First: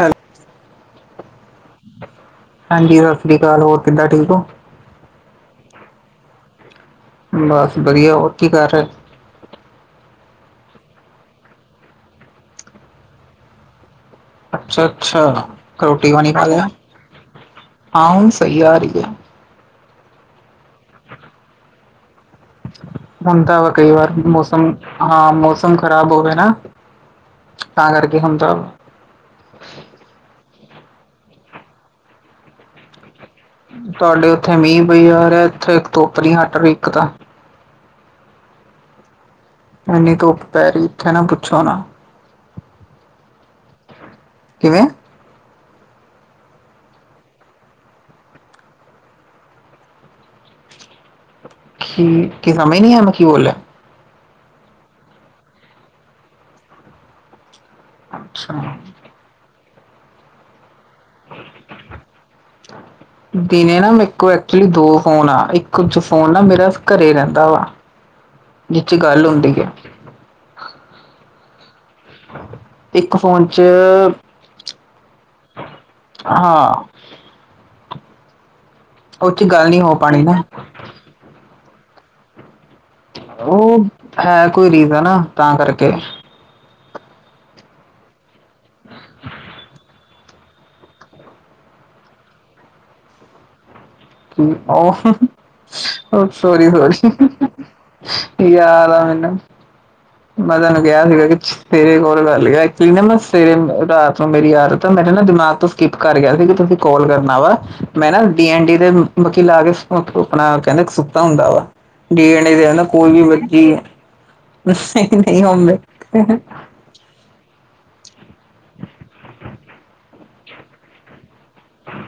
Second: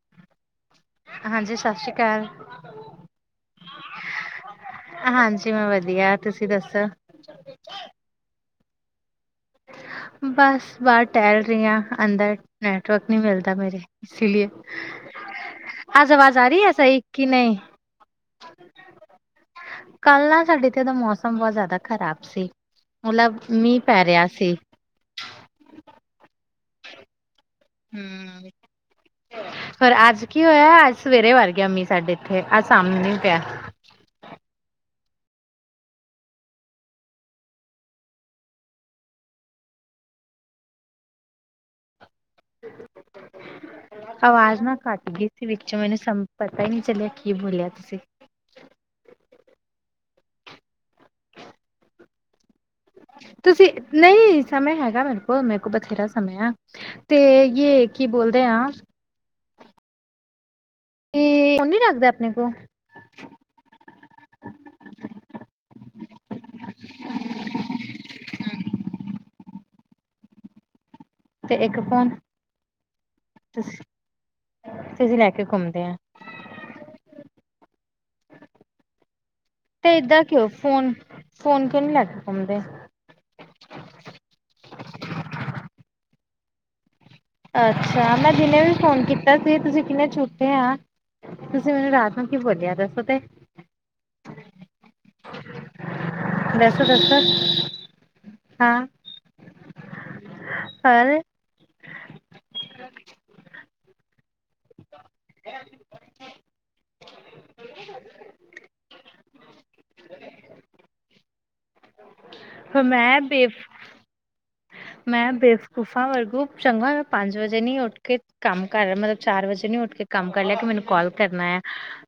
Hello ਹਾਂਜੀ ਸਤਿ ਸ਼੍ਰੀ ਅਕਾਲ ਹਾਂਜੀ ਸਤਿ ਸ੍ਰੀ ਅਕਾਲ ਹੋਰ ਕਿੱਦਾਂ ਠੀਕ ਹੋ ਹਾਂਜੀ ਮੈਂ ਵਧੀਆ ਤੁਸੀਂ ਦੱਸੋ ਬਸ ਵਧੀਆ ਹੋਰ ਕੀ ਕਰ ਰਹੇ ਓ? ਬਸ ਬਾਹਰ ਟਹਿਲ ਰਹੀ ਆ ਅੰਦਰ ਨੈਟਵਰਕ ਨਹੀਂ ਮਿਲਦਾ ਮੇਰੇ ਇਸਲਈ ਅੱਛਾ ਅੱਛਾ ਰੋਟੀ ਅੱਜ ਪਾਣੀ ਆਵਾਜ਼ ਖਾ ਆ ਲਿਆ? ਰਹੀ ਸਹੀ ਕਿ ਨਹੀਂ ਹਾਂ ਹੁਣ ਸਹੀ ਅ ਰਹੀ ਏ ਕੱਲ ਨਾ ਸਾਡੇ ਇੱਥੇ ਦਾ ਮੌਸਮ ਬਹੁਤ ਜ਼ਿਆਦਾ ਖ਼ਰਾਬ ਸੀ ਮਤਲਬ ਹੁੰਦਾ ਵ ਮੀਂਹ ਕਈ ਪੈ ਵਾਰ ਰਿਹਾ ਸੀ ਮੌਸਮ ਹਾਂ ਮੌਸਮ ਖ਼ਰਾਬ ਹੋਵੇ ਨਾ ਤਾਂ ਕਰਕੇ ਹੁੰਦਾ ਵਾ ਫੇਰ ਅੱਜ ਕੀ ਹੋਇਆ ਅੱਜ ਸਵੇਰੇ ਵਰ ਗਿਆ ਮੀਂਹ ਸਾਡੇ ਇੱਥੇ ਅੱਜ ਸਾਮ ਨੀ ਪਿਆ ਤੁਹਾਡੇ ਉੱਥੇ ਮੀਂਹ ਪਈ ਜਾ ਰਿਹਾ ਇੱਥੇ ਇੱਕ ਧੁੱਪ ਨੀ ਹਟ ਰੀ ਇੱਕ ਤਾਂ ਇਨੀ ਧੁੱਪ ਪੈ ਰਹੀ ਇੱਥੇ ਨਾ ਪੁੱਛੋ ਨਾ ਆਵਾਜ਼ ਨਾ ਕਿਵੇਂ? ਕਾਟਦੀ ਵਿੱਚੋ ਮੈਨੂੰ ਸਮ ਪਤਾ ਹੀ ਨਹੀਂ ਚੱਲਿਆ ਕੀ ਬੋਲਿਆ ਤੁਸੀਂ ਕੀ ਕੀ ਸਮਜ਼ ਤੁਸੀਂ ਨਹੀਂ ਸਮੇ ਹੈਗਾ ਮੇਰੇ ਕੋਲ ਮੇਰੇ ਕੋਲ ਬਥੇਰਾ ਸਮਯੇ ਆ ਤੇ ਯ ਕੀ ਬੋਲਦੇ ਅੱਛਾ। ਆ। ਕੀ ਉਹਣ ਨੀ ਰਕਦੇ ਆਪਣੇ ਕੋ [inaudible] ਦਿਨੇ ਨਾ ਮੇਰੇ ਕੋਲ ਐਕਚੁਲੀ ਦੋ ਫੋਨ ਆ ਇੱਕ 'ਚ ਫੋਨ ਨਾ ਮੇਰਾ ਘਰੇ ਰਹਿੰਦਾ ਵਾ। ਜਿਚ ਗੱਲ ਹੁੰਦੀ ਏ। ਤੇ ਇੱਕ ਫੋਨ। ਇੱਕ ਫੋਨ ਤੁਸੀਂ 'ਚ--ਆਹ ਲੈ ਕੇ ਘੁੰਮਦੇ ਆ ਉਹ 'ਚ ਗੱਲ ਨੀ ਤੇ ਏਦਾਂ ਕਿਉਂ ਫੋਨ-ਫੋਨ ਕਿਉਂ ਨੀ ਲੈ ਕੇ ਪਾਉਦੇ? ਉਹ ਹੈ ਕੋਈ ਰੀਜ਼ਨ ਤਾਂ ਕਰਕੇ ਅੱਛਾ ਮੈਂ ਜਿਹਨੇ ਵੀ ਫੋਨ ਕੀਤਾ ਸੀ ਤੁਸੀਂ ਕਿੰਨੇ ਛੋਟੇ ਆ ਤੁਸੀਂ ਮੈਨੂੰ ਰਾਤ ਨੂੰ ਕੀ ਬੋਲਿਆ ਦੱਸੋ ਤੇ? ਓਹ ਸੋਰੀ ਦੱਸੋ ਸੋਰੀ ਦੱਸੋ ਹਾਂ ਯਾਦ ਆ ਮੈਨੂੰ ਮੈਂ ਤੁੈਨੂੰ ਕਿਹਾ ਪਰ ਸੀਗਾ ਕਿ ਸਵੇਰੇ ਕੋਲ ਕਰ ਲਿਓ ਐਕਚੁਲੀ ਨਾ ਮੈਂ ਸਵੇਰੇ ਰਾਤ ਨੂੰ ਮੇਰੀ ਆਦਤ ਤੇ ਮੇਰੇ ਨਾ ਦਿਮਾਗ ਤੋਂ ਸਕਿਪ ਕਰ ਗਿਆ ਸੀ। ਤੁਸੀਂ ਕਾਲ ਕਰਨਾ ਵਾ, ਮੈਂ ਨਾ ਡੀ ਐਨ ਡੀ ਦੇ ਮੱਖੀ ਲਾ ਕੇ ਉਹ ਆਪਣਾ ਕਹਿੰਦੇ ਸੁੱਤਾ ਹੁੰਦਾ, ਵਾ ਡੀ ਐਨ ਕੋਈ ਮੈਂ ਵੀ ਬੇ ਮਰੀਜ਼ ਮੈਂ ਬੇਵਕੂਫਾਂ ਵਾਂਗੂ ਚੰਗਾ ਮੈਂ ਪੰਜ ਵਜੇ ਨੀ ਉੱਠ ਕੇ ਕੰਮ ਕਰ ਮਤਲਬ ਚਾਰ ਵਜੇ ਨੂੰ ਉੱਠ ਕੇ ਕੰਮ ਕਰ ਲਿਆ, ਕੇ ਮੈਨੂੰ ਕਾਲ ਕਰਨਾ ਆ।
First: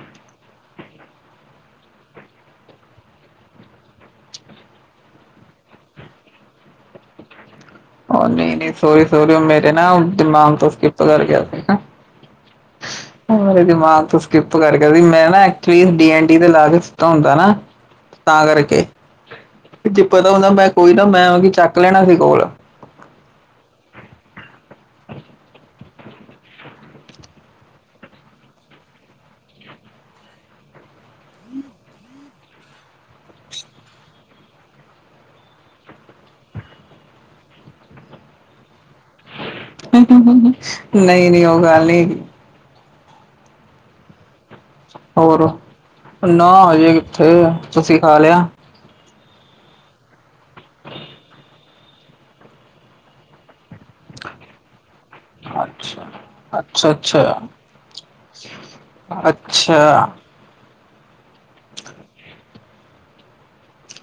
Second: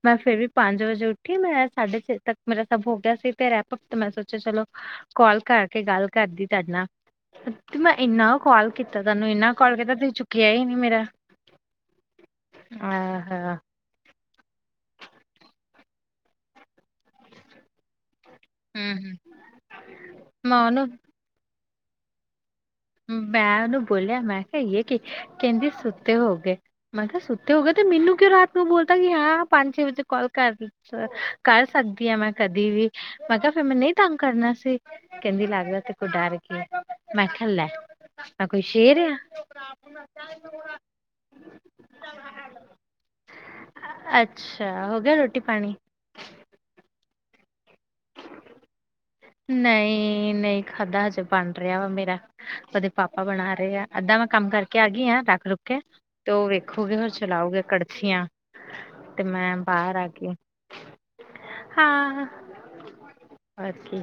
ਮੈਂ ਫੇਰ ਵੀ ਪੰਜ ਵਜੇ ਉੱਠੀ, ਮੈਂ ਸਾਢੇ ਛੇ ਤੱਕ ਮੇਰਾ ਸਭ ਹੋ ਗਿਆ ਸੀ, ਤੇ ਰਹਿ ਭਤ ਮੈਂ ਸੋਚਿਆ ਚਲੋ‌ ਕੋਲ ਕਰਕੇ ਗੱਲ ਕਰਦੀ ਤੁਹਾਡੇ ਨਾਲ। ਤੇ ਮੈਂ ਇੰਨਾ ਕਾਲ ਕੀਤਾ ਤੈਨੂੰ ਇੰਨਾ ਕਾਲ ਕੀਤਾ, ਤੁਸੀਂ ਚੁੱਕਿਆ ਏ ਤੋਂ ਨੀ ਸਕਿਪ ਮੇਰਾ। ਕਰ ਗਿਆ ਸੀਗਾ। ਆਹ ਹਾ ਮੇਰੇ ਦਿਮਾਗ਼ 'ਚ ਸਕਿਪ ਕਰ ਗਿਆ ਸੀ, ਮੈਂ ਨਾ ਐਕਚੁਲੀ ਡੀ ਐਨ ਡੀ ਤੇ ਲਾ ਕੇ ਸੁੱਤਾ ਹੁੰਦਾ ਨਾ ਤਾਂ ਕਰਕੇ, ਜੇ ਪਤਾ ਹੁੰਦਾ ਮੈਂ ਕੋਈ ਨਾ ਮੈਂ ਉਦੀ ਚੱਕ ਲੈਣਾ ਸੀ ਕੋਲ। ਮੈਂ ਉਹਨੂੰ ਬੋਲਿਆ, ਮੈਂ ਕੇ ਇਹ ਕਿ ਕਹਿੰਦੀ ਸੁੱਤੇ ਹੋਗੇ। ਮੈਂ ਕਿਹਾ ਸੁੱਤੇ ਹੋ ਗਏ ਤੇ ਮੈਨੂੰ ਕਿਉਂ ਰਾਤ ਨੂੰ ਬੋਲਤਾ ਕਿ ਹਾਂ ਪੰਜ ਛੇ ਵਜੇ ਕਾਲ ਕਰ ਲਈ। ਕਰ ਸਕਦੀ ਹਾਂ ਮੈਂ ਕਦੀ ਵੀ, ਪਤਾ ਫਿਰ ਮੈਂ ਤੰਗ ਨਹੀ ਕਰਨਾ ਸੀ। ਕਹਿੰਦੀ ਲੱਗਦਾ ਤੇ ਕੋ ਡਰ ਗੀ ਏ। ਐਹ ਲੈ, ਮੈਂ ਕੋਈ ਸੇ਼ਰ ਆਂ। ਨਹੀਂ -ਨਹੀਂ ਉਹ ਗੱਲ ਨੀ। ਅੱਛਾ। ਹੋ ਗਿਆ ਹੋਰ, ਰੋਟੀ ਪਾਣੀ ਨਾ ਹਜੇ ਕਿੱਥੇ? ਤੁਸੀਂ ਖਾ ਲਿਆ। ਨਹੀਂ -ਨਹੀਂ ਖਾਧਾ ਹਜੇ ਬਣ ਰਿਹਾ ਵਾ ਮੇਰਾ, ਉਹਦੇ ਪਾਪਾ ਬਣਾ ਰਹੇ ਆ। ਅਧਾ ਮੈਂ ਕੰਮ ਕਰਕੇ ਆ ਗਈ ਆ ਰੱਖ -ਰੁਖ ਕੇ, ਅੱਛਾ ਤੇ ਉਹ ਅੱਛਾ ਵੇਖੋਗੇ ਫਿਰ ਅੱਛਾ ਚਲਾਉਗੇ ਕੜਛੀਆਂ। ਤੇ ਮੈਂ ਅੱਛਾ। ਬਾਹਰ ਆ ਗਈ ਹਾਂ। ਆਕੇ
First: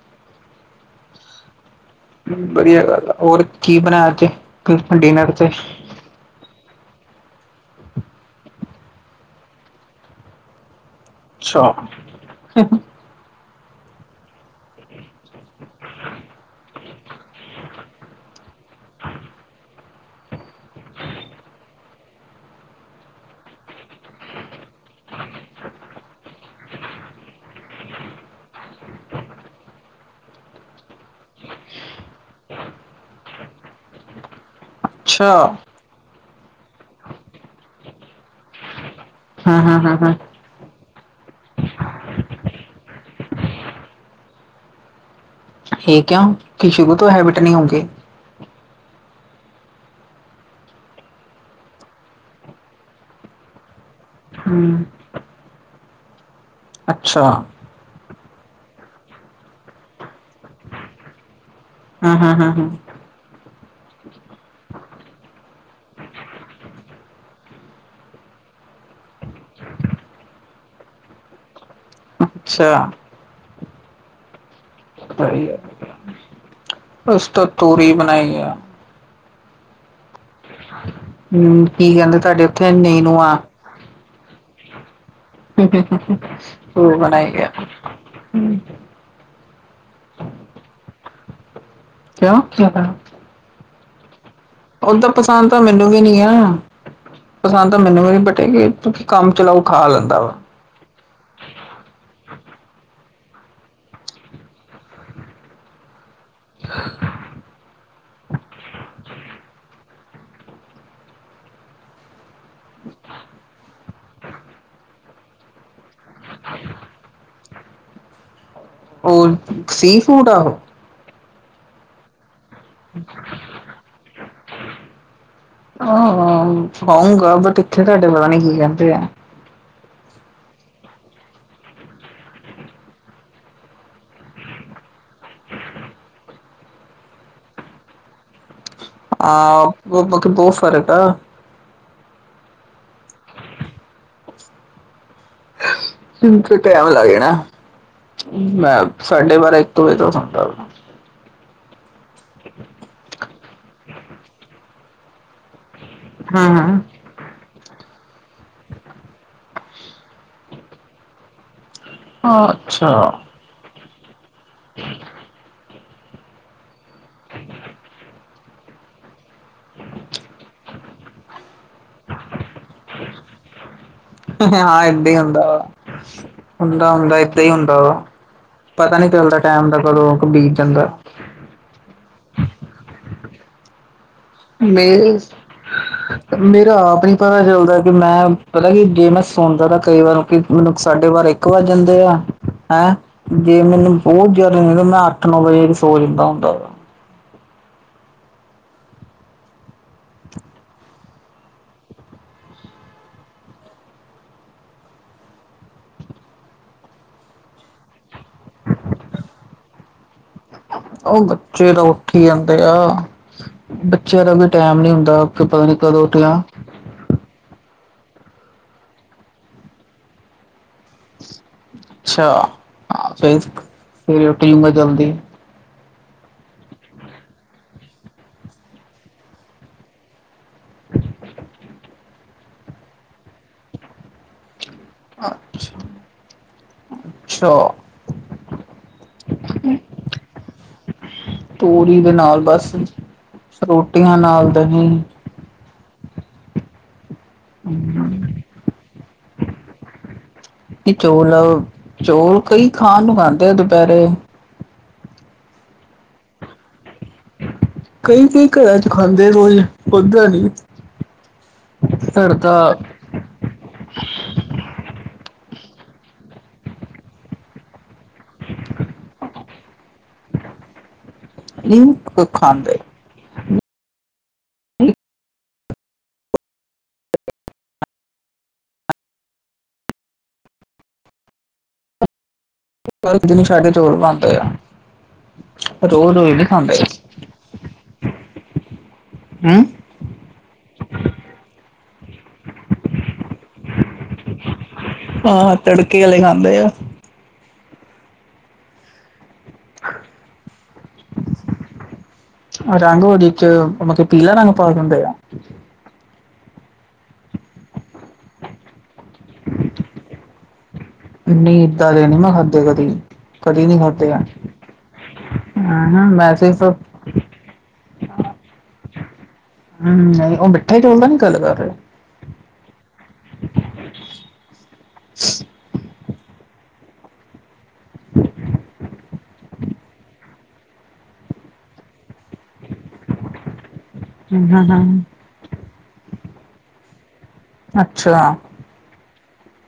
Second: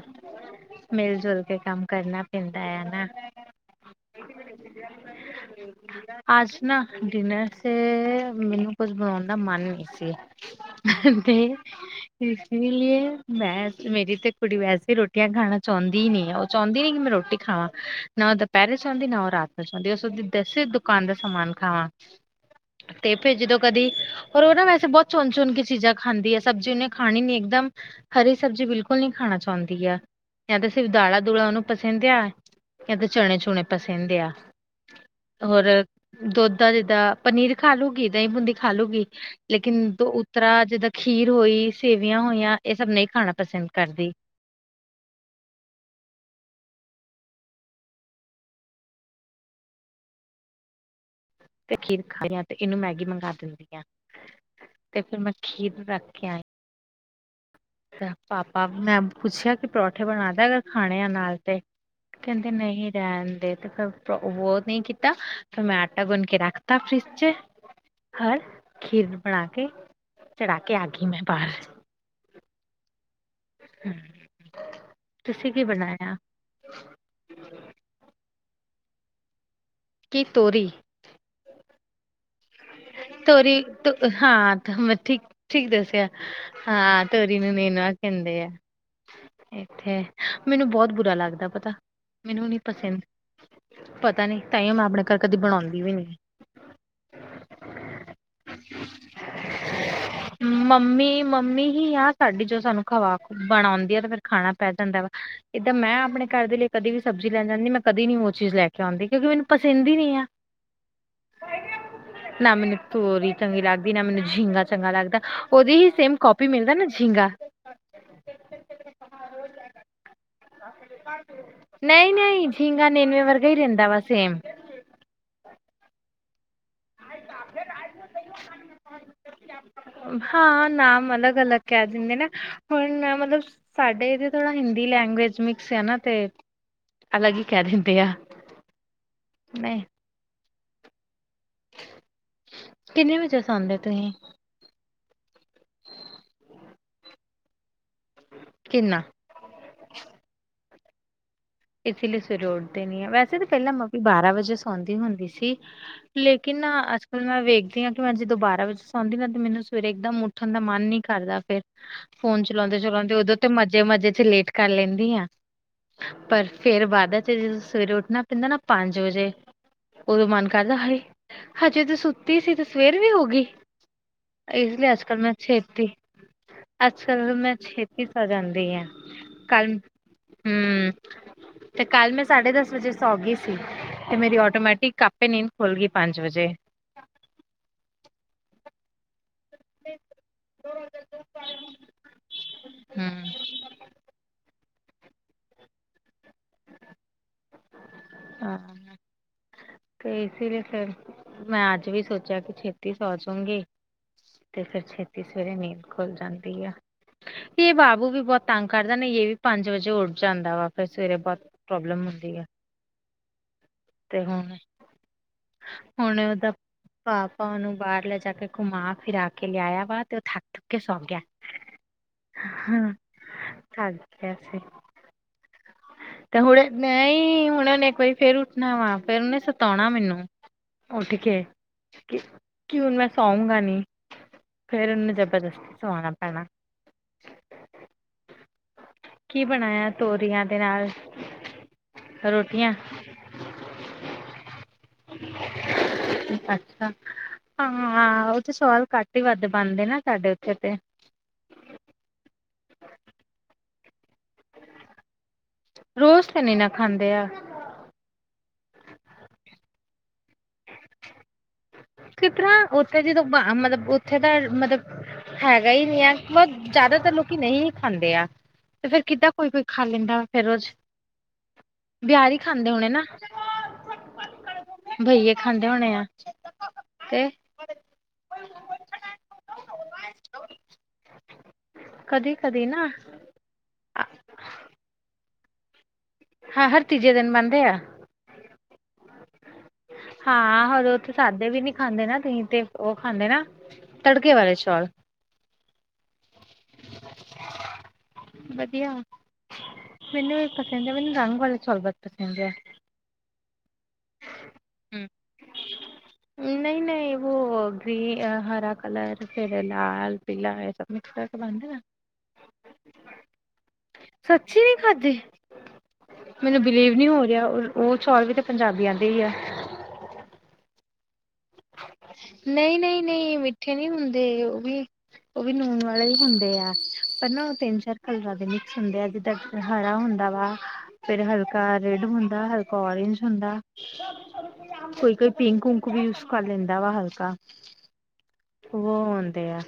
ਮਿਲ-ਜੁਲ ਕੇ ਕੰਮ ਕਰਨਾ ਪੈਂਦਾ ਵਧੀਆ ਹੈ ਨਾ ਗੱਲ ਆ, ਹੋਰ ਕੀ ਬਣਾਇਆ ਅੱਜ ਡਿਨਰ 'ਚ? ਅੱਜ ਨਾ ਡਿਨਰ'ਚ ਮੈਨੂੰ ਕੁੱਝ ਬਣਾਉਣ ਦਾ ਮਨ ਨਹੀਂ ਸੀ ਤੇ ਅੱਛਾ ਇਸ ਲੀਏ ਬੈਸ ਮੇਰੀ ਤੇ ਕੁੜੀ ਵੈਸੇ ਰੋਟੀਆਂ ਖਾਣਾ ਚਾਹੁੰਦੀ ਨੀ, ਉਹ ਚਾਹੁੰਦੀ ਨਹੀਂ ਕਿ ਮੈਂ ਰੋਟੀ ਖਾਵਾਂ। ਨਾ ਓਹ ਦੁਪਹਿਰੇ ਸੌਂਦੀ ਨਾ ਉਹ ਰਾਤ ਸੌਂਦੀ, ਉਹ ਸੋਚਦੀ ਤੇਸੇ ਦੁਕਾਨ ਦਾ ਸਮਾਨ ਖਾਵਾਂ। [inaudible] ਤੇ ਫੇਰ ਜਦੋ ਕਦੀ ਹੋਰ ਉਹ ਨਾ ਮੈਂ ਬਹੁਤ ਚੋਣ-ਚੋਣ ਕੇ ਚੀਜ਼ਾਂ ਖਾਂਦੀ ਏ, ਸਬਜ਼ੀ ਉਹਨੇ ਖਾਣੀ ਨਹੀਂ ਇੱਕਦਮ ਹਰੀ ਸਬਜ਼ੀ ਬਿਲਕੁਲ ਨਹੀਂ ਖਾਣਾ ਚਾਹੁੰਦੀ ਆ। ਜਾਂ ਤਾਂ ਸਿਰਫ ਦਾਲ਼ਾਂ -ਦੁਲਾਂ ਉਹਨੂੰ ਪਸਿੰਦ ਐ, ਜਾਂ ਤੇ ਚਣੇ ਚੂਣੇ ਪਸਿੰਦ ਆ। ਅੱਛਾ ਹੋਰ ਦੁੱਧ ਦਾ ਜਿੱਦਾਂ ਪਨੀਰ ਖਾ ਲੂਗੀ, ਦਹੀਂ ਬੂੰਦੀ ਖਾ ਲੂਗੀ। ਹੂੰ ਹੂੰ ਲੇਕਿਨ ਹੂੰ ਦੋ ਹੂੰ। ਉਤਰਾ ਜਿੱਦਾਂ ਖੀਰ ਹੋਈ, ਸੇਵੀਆਂ ਹੋਈਆਂ। ਇਹ ਸਭ ਨਹੀਂ ਖਾਣਾ ਪਸੰਦ ਕਰਦੀ। ਹੇ ਕਿਉਂ ਕਿ ਸ਼ੁਰੂ ਤੋਂ ਹੈਬਿਟ ਨਹੀਂ ਉਂਦੀ। ਤੇ ਖੀਰ ਖਾ ਆ ਤੇ ਇਹਨੂੰ ਮੈਗੀ ਮੰਗਾ ਦਿੰਦੀ ਆਂ। ਹੰ। ਤੇ ਫਿਰ ਮੈਂ ਖੀਰ ਰੱਖ ਕੇ ਆਈ। ਅੱਛਾ। ਪਾਪਾ ਮੈਂ ਪੁੱਛਿਆ ਕਿ ਪਰੌਠੇ ਬਣਾ ਦਿਆਂ, ਅਗਰ ਖਾਣੇ ਆ ਨਾਲ ਤੇ। ਹਾਂ ਹਾਂ ਕਹਿੰਦੇ ਹਾਂ ਹਾਂ ਨਹੀਂ ਰਹਿਣਦੇ ਤੂੰ ਕ [unintelligible] ਨਹੀਂ ਕੀਤਾ ਫਿਰ ਮੈਂ ਆਟਾ ਗੁੰਨ ਕੇ ਰੱਖਤਾ ਫਰਿੱਜ ਚ। ਹੋਰ ਖੀਰ ਬਣਾ ਕੇ ਚੜ੍ਹਾ ਕੇ ਆ ਗਈ ਮੈਂ ਬਾਹਰ। ਅੱਛਾ। ਹਮ। ਤੁਸੀਂ ਕੀ ਬਣਾਇਆ? [unintelligible] ਅਸੀਂ ਤਾਂ ਤੋਰੀ ਬਣਾਈ ਆ। ਕੀ ਤੋਰੀ ਨੂੰ ਕੀ ਕਹਿੰਦੇ ਤੁਹਾਡੇ ਉੱਥੇ ਨੀਨੂ ਆ ਤੋਰੀ ਤ ਹਾਂ ਥ ਮ ਠੀਕ ਠੀਕ ਦੱਸਿਆ। ਉਹ ਹਾਂ ਤੋਰੀ ਬਣਾਈ ਆ ਨੂੰ ਨੀਨਵਾ ਕਹਿੰਦੇ ਆ। ਇੱਥੇ ਮੈਨੂੰ ਬਹੁਤ ਬੁਰਾ ਲੱਗਦਾ ਪਤਾ, ਕਿਉਂ ਮੈਨੂੰ ਨੀ ਪਸਿੰਦ। ਪਤਾ ਨੀ ਤਾਹੀਓਂ ਮੈਂ ਆਪਣੇ ਘਰ ਕਦੀ ਬਣਾਉਂਦੀ ਵੀ ਨੀ। ਜਾ ਪਸੰਦ ਤਾਂ ਮੈਨੂੰ ਵੀ ਨੀ ਬਟ ਏਹੇ ਭੁੱਖੀ ਕੰਮ ਚਲਾਊ ਖਾ ਲੈਂਦਾ ਵਾ। ਮੰਮੀ ਮੰਮੀ ਹੀ ਆ ਸਾਡੀ ਜੋ ਸਾਨੂੰ ਖਵਾ ਬਣਾਉਂਦੀ ਆ ਤੇ ਫਿਰ ਖਾਣਾ ਪੈ ਜਾਂਦਾ ਵਾ। ਇਹ ਤਾਂ ਮੈਂ ਆਪਣੇ ਘਰ ਦੇ ਲਈ ਕਦੇ ਵੀ ਸਬਜ਼ੀ ਲੈ ਜਾਂਦੀ ਮੈਂ ਕਦੀ ਨੀ ਉਹ ਚੀਜ਼ ਲੈ ਕੇ ਆਉਂਦੀ ਕਿਉਂਕਿ ਮੈਨੂੰ ਪਸੰਦ ਹੀ ਨੀ ਆ। ਨਾ ਮੈਨੂੰ ਤੋਰੀ ਚੰਗੀ ਲੱਗਦੀ ਨਾ ਮੈਨੂੰ ਜੀਗਾਂ ਚੰਗਾ ਲੱਗਦਾ ਉਹਦੀ ਹੀ ਸੇਮ ਕੋਪੀ ਮਿਲਦਾ ਨਾ ਜੀਗਾਂ। ਉਹ ਸੀ ਫੂਡ ਆ ਓਹੋ? ਨਹੀਂ-ਨਹੀਂ ਜੀਂਗਾ ਨੇਨਵੇ ਵਰਗਾ ਈ ਰਹਿੰਦਾ ਵਾ ਸੇਮ। ਹਾਂ-ਹਾਂ ਖਾਊਂਗਾ ਬਟ ਇੱਥੇ ਤੁਹਾਡੇ ਪਤਾ ਨੀ ਕੀ ਕਹਿੰਦੇ ਆ। ਹਾਂ ਨਾਮ ਅਲੱਗ-ਅਲੱਗ ਕਹਿ ਦਿੰਦੇ ਨੇ, ਹੁਣ ਮਤਲਬ ਸਾਡੇ ਇਹਦੇ ਥੋੜਾ ਹਿੰਦੀ ਲੈਂਗੁਏਜ ਮਿਕਸ ਆ ਨਾ ਤੇ ਅਲੱਗ ਹੀ ਕਹਿ ਦਿੰਦੇ ਆ। ਅ, ਨਹੀਂ ਉਹ ਬਾਕੀ ਬਹੁਤ ਫਰਕ ਆ। ਕਿੰਨੇ ਵਜੇ ਸੋਂਦੇ ਓ ਤੁਸੀਂ? ਮੈਨੂੰ ਤੇ ਟਾਈਮ ਲੱਗ ਜਾਣਾ, ਮੈਂ ਕਿੰਨਾ ਸਾਡੇ ਬਾਰਾਂ ਈ ਦੋ ਵਜੇ ਤੋ ਸੌਂਦਾ ਵਾ। ਇਸੇ ਲਈ ਸਵੇਰੇ ਉੱਠਦੇ ਨੀ ਆ ਵੈਸੇ ਤਾਂ ਪਹਿਲਾਂ ਮੰਮੀ ਬਾਰਾਂ ਵਜੇ ਸੌਂਦੀ ਹੁੰਦੀ ਸੀ। ਹਾਂ ਲੇਕਿਨ ਆ ਹਾਂ। ਅਜ ਫਿਰ ਮੈਂ ਵੇਖਦੀ ਹਾਂ ਕਿ ਮੈਂ ਜਦੋਂ ਬਾਰਾਂ ਵਜੇ ਸੌਦੀ ਨਾ ਤੇ ਮੈਨੂੰ ਸਵੇਰੇ ਇੱਕਦਮ ਉੱਠਣ ਦਾ ਮਨ ਨੀ ਕਰਦਾ ਫਿਰ। ਫੋਨ ਅੱਛਾ ਚਲਾਉਂਦੇ-ਚਲਾਉਂਦੇ ਉਦੋਂ ਤੇ ਮਜ਼ੇ-ਮਜ਼ੇ 'ਚ ਲੇਟ ਕਰ ਲੈਂਦੀ ਆ। ਪਰ ਫੇਰ ਬਾਅਦਾਂ 'ਚ ਜਦੋਂ ਸਵੇਰੇ ਉੱਠਣਾ ਪੈਂਦਾ ਨਾ ਪੰਜ ਵਜੇ ਉਦੋਂ ਮਨ ਕਰਦਾ ਹਾਏ, ਹਜੇ ਤੇ ਸੁੱਤੀ ਸੀ ਤੇ ਸਵੇਰ ਵੀ ਹੋ ਗਈ। ਇਸ ਹਾਂ ਲਈ ਅੱਜ ਏਦਾਂ ਈ ਕੱਲ ਮੈਂ ਹੁੰਦਾ ਛੇਤੀ ਵਾ। ਅੱਜ ਹੁੰਦਾ-ਹੁੰਦਾ ਕੱਲ ਏਦਾਂ ਹੀ ਮੈਂ ਹੁੰਦਾ ਵਾ, ਛੇਤੀ ਸੌ ਜਾਂਦੀ ਆ ਪਤਾ ਨੀ ਚੱਲਦਾ ਟਾਈਮ ਕੱਲ ਦਾ ਕਦੋਂ ਬੀਤ ਜਾਂਦਾ। ਹੂੰ ਤੇ ਕੱਲ ਮੈਂ ਸਾਢੇ ਦਸ ਵਜੇ ਸੌ ਗੀ ਸੀ। ਤੇ ਮੇਰੀ ਆਟੋਮੈਟਿਕ ਆਪੇ ਨੀਂਦ ਖੁੱਲ ਗਈ ਪੰਜ ਵਜੇ। ਮੈਂ ਤਾਂ ਆਪ ਨੀ ਪਤਾ ਚੱਲਦਾ ਕਿ ਮੈਂ ਪਤਾ ਕਿ ਜੇ ਮੈਂ ਸ ਸੁਣਦਾ ਤਾਂ ਕਈ ਵਾਰ ਕਿ ਮੈਨੂੰ ਸਾਡੇ ਬਾਰਾਂ ਇੱਕ ਵੱਜ ਜਾਂਦੇ ਆ ਹੈਂ- ਹੂੰ ਜੇ ਮੈਨੂੰ ਬਹੁਤ ਜਿਆਦਾ ਮੈਂ ਅੱਠ ਨੌ ਵਜੇ ਵੀ ਸੋ ਜਾਂਦਾ ਹੁੰਦਾ ਵਾ। ਆਂ ਤੇ ਇਸ ਲਈ ਫਿਰ, ਮੈਂ ਅੱਜ ਵੀ ਸੋਚਿਆ ਕਿ ਛੇਤੀ ਸੌ ਜਾਉਗੀ। ਤੇ ਫਿਰ ਛੇਤੀ ਸਵੇਰੇ ਨੀਂਦ ਖੁੱਲ੍ਹ ਜਾਂਦੀ ਆ। ਇਹ ਬਾਬੂ ਵੀ ਬਹੁਤ ਤੰਗ ਕਰਦਾ ਯਿਹ ਪੰਜ ਵਜੇ ਉੱਡ ਜਾਂਦਾ ਵਾ। ਫਿਰ ਸਵੇਰੇ ਉਹ ਬਹੁਤ ਬੱਚੇ ਤਾਂ ਪ੍ਰੋਬਲਮ ਉੱਠ ਈ ਹੁੰਦੀ ਜਾਂਦੇ ਆ। ਬੱਚਿਆਂ ਤੇ ਦਾ ਕੋਈ ਹੁਣ ਟੈਮ ਨੀ ਹੁੰਦਾ ਕੋਈ ਪਤਾ ਨੀ ਕਦ ਉੱਠ ਹੁਣ ਜਾਣ। ਉਹਦਾ ਪਾਪਾ ਉਹਨੂੰ ਬਾਹਰ ਲੇੈਜਾ ਕੇ ਘੁੰਮਾ ਫਿਰਾ ਕੇ ਲਿਆਇਆ ਵਾ ਤੇ ਉਹ ਥੱੱਕ ਕੇ ਸੌ ਗਿਆ। ਹੂੰ ਹਾਂ ਫਿਰ ਥੱਕ ਸਵੇਰੇ ਗਿਆ ਉੱਠ ਸੀ। ਜੂੰਗਾ ਜਲਦੀ ਤੇ ਹੁਣ ਨਈ ਹੁਣ ਉਹਨੇ ਇੱਕ ਵਾਰੀ ਫੇਰ ਉੱਠਣਾ ਵਾ ਫਿਰ ਉਹਨੇ ਸਤਾਉਣਾ ਮੈਨੂੰ। ਉੱਠ ਕੇ, ਕ ਕਿ ਹੁਣ ਮੈਂ ਸੌਉਗਾ ਨੀ। ਫੇਰ ਇੰਨੂ ਜਬਰਦਸਤੀ ਸੁਵਾਣਾ ਪੈਣਾ। ਅੱਛਾ ਕੀ ਬਣਾਇਆ ਤੋਰੀਆਂ ਦੇ ਨਾਲ ਤੋਰੀ ਦੇ ਨਾਲ ਰੋਟੀਆਂ? ਬਸ ਰੋਟੀਆਂ ਨਾਲ ਦਹੀ। ਅੱਛਾ। ਹਾਂ ਉਹ ਤੇ ਸੋਲ ਘੱਟ ਹੀ ਵੱਧ ਬਾਨਦੇ ਨਾ ਸਾਡੇ ਉੱਥੇ ਤੇ। ਚੌਲ, ਚੋਲ ਕਈ ਖਾਨ ਨੂੰ ਖਾਂਦੇ ਆ ਦੁਪੇਰੇ। ਰੋਜ਼ ਤੇ ਨੀ ਨਾ ਖਾਂਦੇ ਆ। ਕਈ-ਕਈ ਕਰਾਂ ਚ ਖਾਂਦੇ ਰੋਜ਼ ਓਦਾਂ ਨੀ। ਘਰ ਕਿਸ ਦਾ ਤਰ੍ਹਾਂ ਉੱਥੇ ਜਦੋਂ ਮ ਮਤਬ ਉੱਥੇ ਦਾ ਮਤਬ ਹੈਗਾ ਹੀ ਨੀ ਆ ਬਤ ਜਾਦਾਤਰ ਲੋਕੀ ਨੀ ਵੀ ਖਾਂਦੇ ਆ। ਤੇ ਫੇਰ ਕਿੱਦਾਂ ਕੋਈ-ਕੋਈ ਖਾ ਲੈਂਦਾ ਫੇਰ ਰੋਜ਼ ਵਿਆਰੀ ਖਾਂਦੇ ਹੋਣੇ ਨਾ। ਬਈਏ ਖਾਂਦੇ ਹੋਣੇ ਆ। ਤੇ ਕਦੀ-ਕਦੀ ਨਾ ਦਿਨ ਸਾਡੇ ਚੋਲ ਬਾਨਦੇ ਆ, ਰੋਜ਼-ਰੋਜ਼ ਨੀ ਹਾਂ ਖਾਂਦੇ। ਹਰ ਤੀਜੇ ਦਿਨ ਬਣਦੇ ਆ ਹੂੰ। ਹਾਂ ਹਰ ਰੋਜ ਸਾਦੇ ਵੀ ਨੀ ਖਾਂਦੇ ਨਾ ਕਈ ਤੇ ਉਹ ਖਾਂਦੇ ਨਾ ਤੜਕੇ ਵਾਲੇ ਚੌਲ। ਹਾਂ ਤੜਕੇ ਆਲੇ ਖਾਂਦੇ ਆ। ਵਧੀਆ। ਮੈਨੂੰ ਵੀ ਪਸੰਦ ਆ ਮੈਨੂੰ ਰੰਗ ਵਾਲੇ ਚੌਲ ਬੋਤ ਪਸੰਦ ਐ। ਰੰਗ ਵਾਲੇ ਚੌਲ ਮਤਲਬ ਪੀਲਾ ਰੰਗ ਪਾ ਦਿੰਦੇ ਆ। ਨਈ-ਨਈ ਵੋਹ ਗ੍ਰ ਹਰਾ ਕਲਰ ਫਿਰ ਲਾਲ, ਪੀਲਾ ਨੀਂ ਇਦਾ ਦੇ ਨੀ ਮੈਂ ਖਾਂਦੇ ਕਦੀ। ਕਦੀ ਨੀ ਥਾਦੇ ਐ, ਸੱਚੀ ਨੀ ਖਾਧੇ ਅਹ ਵੈਸੇ ਮੈਨੂੰ ਸ ਬਿਲੀਵ ਨਹੀਂ ਹੋ ਰਿਹਾ ਔਰ ਉਹ ਚੌਲ ਵੀ ਤੇ ਪੰਜਾਬੀ ਆਂਦੇ ਈ ਐ। ਹਮ ਓ ਮਿੱਠੇ ਚੌਲ ਦਾ ਨੀ ਗੱਲ ਕਰ ਰੇ। ਨਈ-ਨਈ, ਨਈ ਮਿੱਠੇ ਨੀ ਹੁੰਦੇ ਓਵੀ ਉਹ ਵੀ ਨੂਨ ਆ ਲੇ ਹੁੰਦੇ ਆ ਪਰ ਨਾ ਉਹ ਤਿੰਨ, ਚਾਰ ਕਲਰਾਂ ਦੇ ਮਿਕਸ ਹੁੰਦੇ ਆ ਜਿੱਦਾਂ ਹਰਾ ਹੁੰਦਾ ਵਾ ਫੇਰ ਹਲਕਾ ਰੇਡ ਹੁੰ ਹਲਕਾ ਓਰੇਂਜ ਹੁੰਦਾ ਹੂੰ ਹੂੰ ਕੋਈ-ਕੋਈ ਪਿੰਕ ਊੰਕ ਵੀ ਯੂਸ ਕਰ ਲੈਂਦਾ ਵਾ ਹਲਕਾ। ਅੱਛਾ ਵੋ ਹੁੰਦੇ ਆ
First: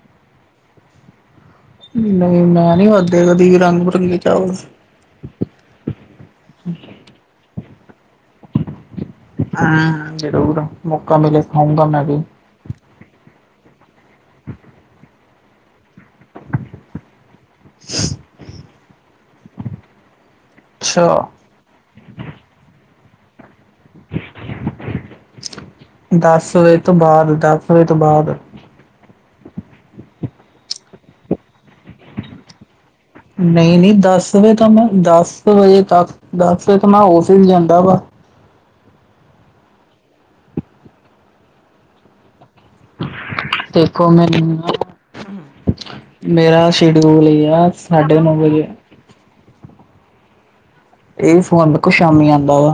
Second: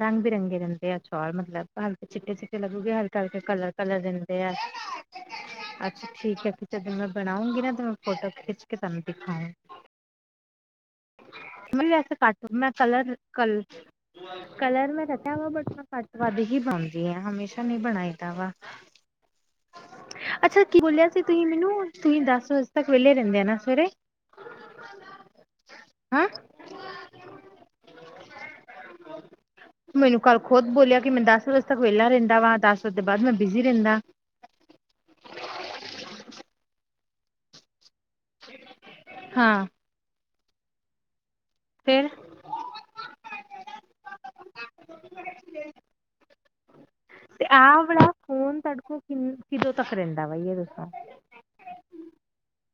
ਰੰਗ ਬਿਰੰਗੇ ਰਹਿੰਦੇ ਆ ਚੌਲ ਮਤਲਬ ਹਲਕੇ ਨਹੀਂ ਚਿੱਟੇ-ਚਿੱਟੇ ਮੈਂ ਨੀ ਲਗੂਗੇ ਖਾਦੇ ਹਲਕਾ-ਹਲਕਾ ਕਦੀ ਰੰਗ ਕਲਰ-ਕਲਰ ਬਿਰੰਗੇ ਦਿੰਦੇ ਐ। ਚਾਵਲ ਅੱਛਾ ਠੀਕ ਐ ਜਦੋਂ ਮੈਂ ਬਣਾਉਂਗੀ ਨਾ ਤੇ ਮੈਂ ਫੋਟੋ ਖਿੱਚ ਕੇ ਤੁਹਾਨੂੰ ਦਿਖਾਊ। ਹਾਂ ਜ਼ਰੂਰ ਮੌਕਾ ਮਿਲੇ ਖਾਊਂਗਾ ਮੈਂ ਵੈਸੇ ਵੀ। ਘੱਟ ਮੈਂ ਕਲਰ ਕਲ ਕਲਰ ਮੈਂ ਰਖਿਆ ਵਾ ਬਟ ਘੱਟ ਵੱਧ ਹੀ ਬਣਦੀ ਆ ਹਮੇਸ਼ਾ ਨੀ ਬਣਾਈ ਦਾ ਵਾ। ਅੱਛਾ ਕੀ ਬੋਲਿਆ ਸੀ ਤੁਹੀ ਮੈਨੂੰ ਤੁਹੀ ਦਸ ਵਜੇ ਤੱਕ ਵਿਹਲੇ ਰੇੰਦੇ ਨਾ ਸਵੇਰੇ। ਹਾਂ ਦਸ ਵਜੇ ਤੋਂ ਬਾਦ, ਦਸ ਵਜੇ ਤੋਂ ਬਾਦ। ਮੈਨੂੰ ਕੱਲ ਖੁਦ ਬੋਲਿਆ ਕਿ ਮੈਂ ਦਸ ਵਜ ਤੱਕ ਵੇਲਾ ਰਹਿੰਦਾ ਵਾ ਦਸ ਵਜੇ ਤੋਂ ਬਾਅਦ ਮੈਂ ਬਿਜ਼ੀ ਨਈ-ਨਈ ਰਹਿੰਦਾ ਦਸ ਵਜੇ ਤਾ ਮੈਂ ਦਸ ਵਜੇ ਤੱਕ ਦਸ ਵਜੇ ਤਾਂ ਮੈਂ ਔਫਿਸ ਜਾਂਦਾ ਵਾ। ਹਾਂ ਫਿਰ ਦੇਖੋ ਮੈਨੂੰ ਮੇਰਾ ਸ਼ਡਿਊਲ ਏ ਆ ਸਾਢੇ ਨੌ ਵਜੇ [unintelligible] ਕਦੋਂ ਤੱਕ ਰੈਦਾ ਵਾ ਜੇ [unintelligible] ਏ ਫੋਅੰਦ ਕੋ ਸ਼ਾਮੀ ਆਂਦਾ ਵਾ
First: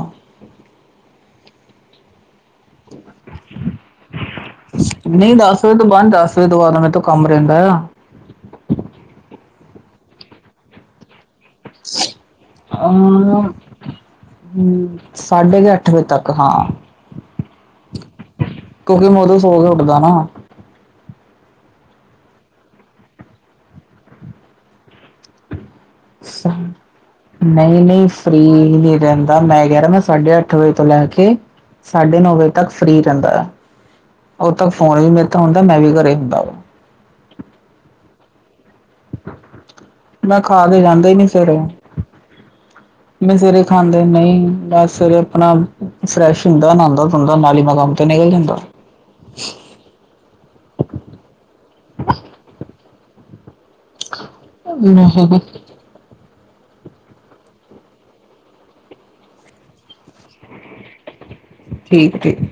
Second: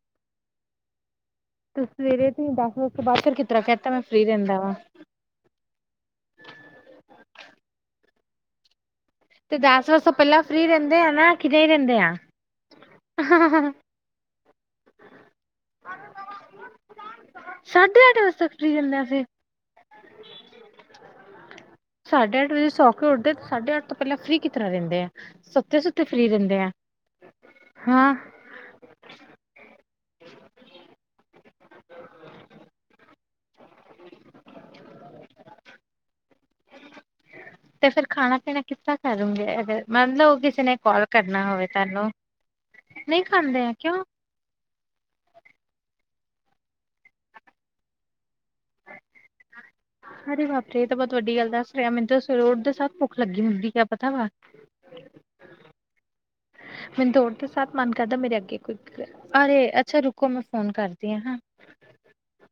ਤੇ ਸਵੇਰੇ ਤੇ ਦਸ ਵਜ ਕੇ ਬਾਅਦ ਫਿਰ ਕਿਸ ਤਰ੍ਹਾਂ ਕੈਅਤਾ ਮੈਂ ਫ੍ਰਰੀ ਰੈਦਾ ਵਾਂ ਨਈ ਦਸ ਵਜੇ ਤੋਂ ਬਾਅਦ ਦਸ ਵਜੇ ਤੋਂ ਬਾਦ ਮੇਰੇ ਤੋਂ ਕੰਮ ਰੈਦਾ। ਤੇ ਦਸ ਵਸੇ ਤੋਂ ਪੈਲਾਂ ਫ੍ਰਰੀ ਰੈਦੇ ਆ ਨਾ ਕਿ ਨਈ ਰੈਦੇ ਆ ਹੂੰ ਸਾਡੇ ਕ ਅੱਠ ਵਜੇ ਤੱਕ ਹਾਂ ਸਾਢੇ ਅੱਠ ਵਜੇ ਤੱਕ ਫ੍ਰੀ ਰਹਿੰਦੇ ਆ ਕਿਉਂਕਿ ਮੈਂ ਫਿਰ। ਓਦੋਂ ਸੋ ਕੇ ਉੱਠਦਾ ਨਾ ਸਾਢੇ ਅੱਠ ਵਜੇ ਸੌ ਕੇ ਉੱਠਦੇ ਤੇ ਸਾਢੇ ਅੱਠ ਪੈਲਾ ਫ੍ਰੀ ਕਿ ਤਰ੍ਹਾਂ ਰੈਦੇ ਆ ਸੁੱਤੇ ਸੁ ਨਈ-ਨਈ ਹਾਂ। ਫ੍ਰੀ ਨੀ ਰੈ ਮੈਂ ਕੈ ਰਿਆ ਮੈਂ ਸਾਢੇ ਅੱਠ ਵਜੇ ਤੋਂ ਲੈ ਕੇ ਸਾਡੇ ਨੌ ਵਜੇ ਤੱਕ ਫ੍ਰੀ ਰੈਦਾ ਓਦੋਂ ਤੱਕ ਫੋਨ ਵੀ ਮੇਰੇ ਤੋਂ ਹੁੰਦਾ, ਮੈਂ ਵੀ ਘਰੇ ਹੁੰਦਾ ਵਾ ਤੇ ਫੇਰ ਖਾਣਾ ਪੀਣਾ ਕਿੱਸ ਤਰਾਂ ਕਰੂੰਗੇ ਮੰਨ ਲਓ ਮੈਂ ਕਿਸੇ ਖਾ ਨੇ ਕੇ ਕਾਲ ਜਾਂਦਾ ਹੀ ਨਹੀਂ ਕਰਨਾ ਸਵੇਰੇ ਹੋਵੇ ਤਾਨੂੰ ਮੈਂ ਸਵੇਰੇ ਖਾਂਦੇ ਨਈ, ਮੈਂ ਸਵੇਰੇ ਅਪਣਾ ਫਰੈਸ਼ ਹੁੰਦਾ ਨਾਂਦਾ ਧੋਦਾ ਨਾਲੀ ਮੈਂ ਕੰਮ ਤੇ ਨਿਕਲ ਜਾਂਦਾ ਅਰੇ ਬਾਪ ਰੇ ਏ ਤਾਂ ਬੋਤ ਵੱਡੀ ਗੱਲ ਦੱਸ ਰਿਆ ਮੈਨੂੰ ਤਾਂ ਸਵੇਰੇ ਉੱਠ ਦੇ ਸਾਰ ਭੁੱਖ ਲੱਗੀ ਹੁੰਦੀ [unintelligible] [inaudible] ਮੈਨੂੰ ਤਾਂ ਉੱਠ ਦੇ ਸਾਰ ਮਨ ਕਰਦਾ ਮੇਰੇ ਅੱਗੇ ਕੋਈ ਅਰੇ ਅੱਛਾ ਰੁਕੋ ਮੈਂ ਫੋਨ ਕਰਦੀ ਆ ਹਅ। ਠੀਕ ਠੀਕ